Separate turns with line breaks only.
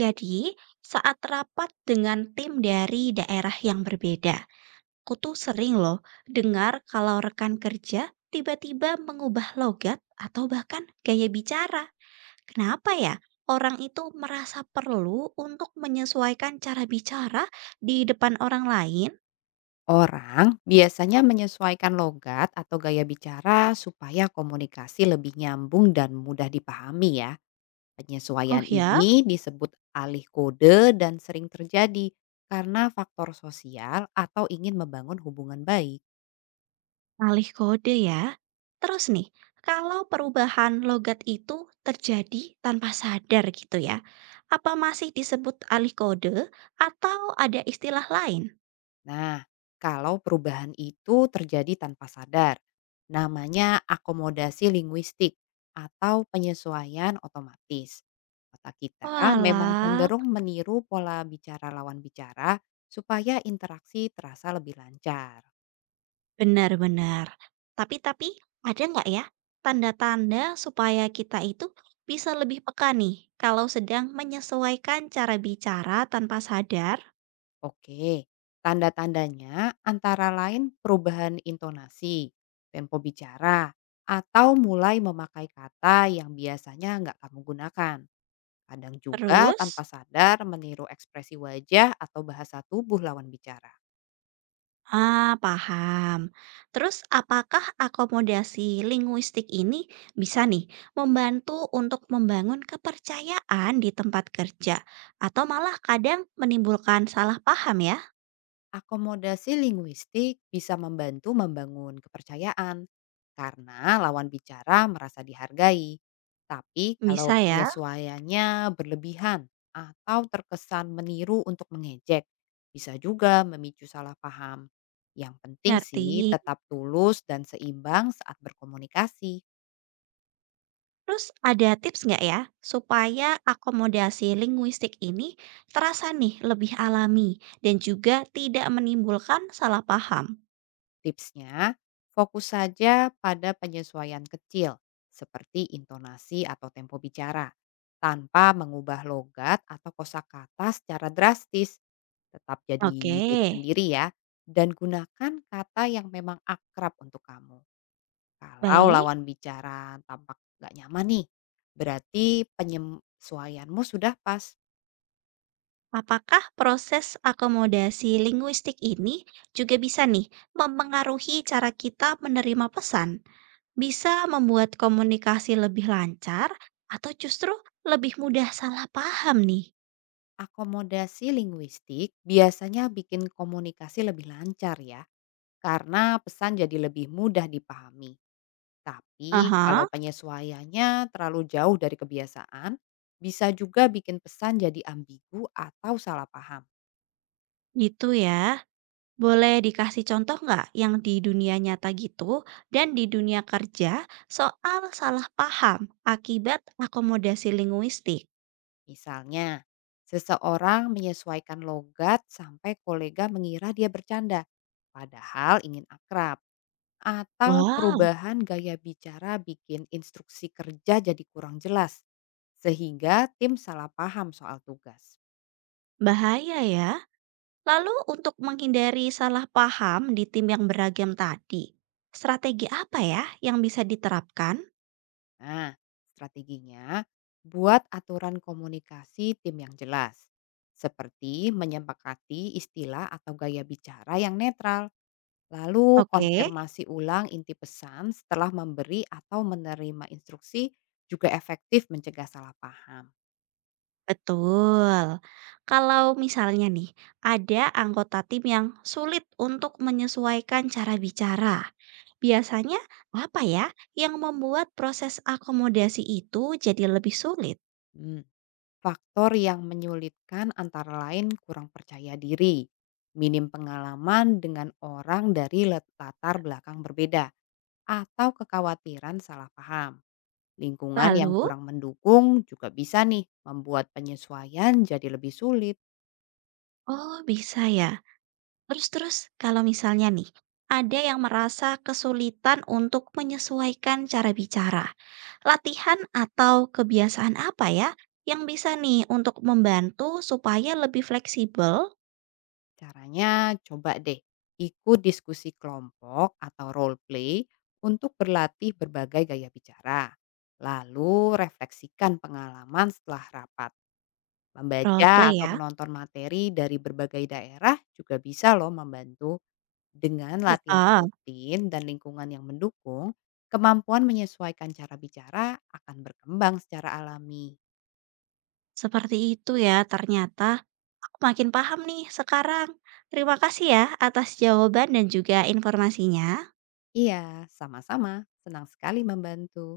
Jadi, saat rapat dengan tim dari daerah yang berbeda, aku tuh sering loh dengar kalau rekan kerja tiba-tiba mengubah logat atau bahkan gaya bicara. Kenapa ya? Orang itu merasa perlu untuk menyesuaikan cara bicara di depan orang lain.
Orang biasanya menyesuaikan logat atau gaya bicara supaya komunikasi lebih nyambung dan mudah dipahami ya.
Oh
Penyesuaian
ya,
ini disebut alih kode dan sering terjadi karena faktor sosial atau ingin membangun hubungan baik.
alih kode ya. Terus nih, kalau perubahan logat itu terjadi tanpa sadar gitu ya, apa masih disebut alih kode atau ada istilah lain?
Nah, kalau perubahan itu terjadi tanpa sadar, namanya akomodasi linguistik atau penyesuaian otomatis. Otak kita memang
Walah,
cenderung meniru pola bicara lawan bicara supaya interaksi terasa lebih lancar.
benar-benar. Tapi ada nggak ya tanda-tanda supaya kita itu bisa lebih peka nih kalau sedang menyesuaikan cara bicara tanpa sadar?
Oke, tanda-tandanya antara lain perubahan intonasi, tempo bicara, atau mulai memakai kata yang biasanya nggak kamu gunakan. Kadang juga tanpa
Terus?
sadar meniru ekspresi wajah atau bahasa tubuh lawan bicara.
Ah, paham. Terus, apakah akomodasi linguistik ini bisa nih membantu untuk membangun kepercayaan di tempat kerja, atau malah kadang menimbulkan salah paham ya?
Akomodasi linguistik bisa membantu membangun kepercayaan karena lawan bicara merasa dihargai. Tapi kalau
Bisa ya,
penyesuaiannya berlebihan atau terkesan meniru untuk mengejek, bisa juga memicu salah paham. Yang penting
ngerti.
sih tetap tulus dan seimbang saat berkomunikasi.
Terus, ada tips nggak ya supaya akomodasi linguistik ini terasa nih lebih alami dan juga tidak menimbulkan salah paham?
Tipsnya, fokus saja pada penyesuaian kecil seperti intonasi atau tempo bicara tanpa mengubah logat atau kosakata secara drastis. Tetap
Oke,
jadi diri sendiri ya dan gunakan kata yang memang akrab untuk kamu. Kalau
baik.
lawan bicara tampak nggak nyaman nih, berarti penyesuaianmu sudah pas.
Apakah proses akomodasi linguistik ini juga bisa nih mempengaruhi cara kita menerima pesan? Bisa membuat komunikasi lebih lancar atau justru lebih mudah salah paham nih?
Akomodasi linguistik biasanya bikin komunikasi lebih lancar ya. Karena pesan jadi lebih mudah dipahami. Tapi kalau
Aha,
penyesuaiannya terlalu jauh dari kebiasaan, bisa juga bikin pesan jadi ambigu atau salah paham.
gitu ya. Boleh dikasih contoh nggak yang di dunia nyata gitu dan di dunia kerja soal salah paham akibat akomodasi linguistik?
Misalnya, seseorang menyesuaikan logat sampai kolega mengira dia bercanda, padahal ingin akrab. Atau
Wah,
perubahan gaya bicara bikin instruksi kerja jadi kurang jelas, sehingga tim salah paham soal tugas.
bahaya ya. Lalu untuk menghindari salah paham di tim yang beragam tadi, strategi apa ya yang bisa diterapkan?
Nah, strateginya buat aturan komunikasi tim yang jelas, seperti menyepakati istilah atau gaya bicara yang netral, lalu
Oke,
konfirmasi ulang inti pesan setelah memberi atau menerima instruksi juga efektif mencegah salah paham.
betul. Kalau misalnya nih, ada anggota tim yang sulit untuk menyesuaikan cara bicara. Biasanya apa ya yang membuat proses akomodasi itu jadi lebih sulit?
Hmm, faktor yang menyulitkan antara lain kurang percaya diri, minim pengalaman dengan orang dari latar belakang berbeda, atau kekhawatiran salah paham. Lingkungan yang
Lalu,
kurang mendukung juga bisa nih membuat penyesuaian jadi lebih sulit.
oh bisa ya. Terus terus kalau misalnya nih, ada yang merasa kesulitan untuk menyesuaikan cara bicara. Latihan atau kebiasaan apa ya yang bisa nih untuk membantu supaya lebih fleksibel
Caranya coba deh ikut diskusi kelompok atau role play untuk berlatih berbagai gaya bicara. Lalu refleksikan pengalaman setelah rapat.
role
Membaca
play
atau
ya?
menonton materi dari berbagai daerah juga bisa loh membantu. Dengan latihan
Ah,
rutin dan lingkungan yang mendukung, kemampuan menyesuaikan cara bicara akan berkembang secara alami.
seperti itu ya ternyata. Aku makin paham nih sekarang. Terima kasih ya atas jawaban dan juga informasinya.
Iya, sama-sama. Senang sekali membantu.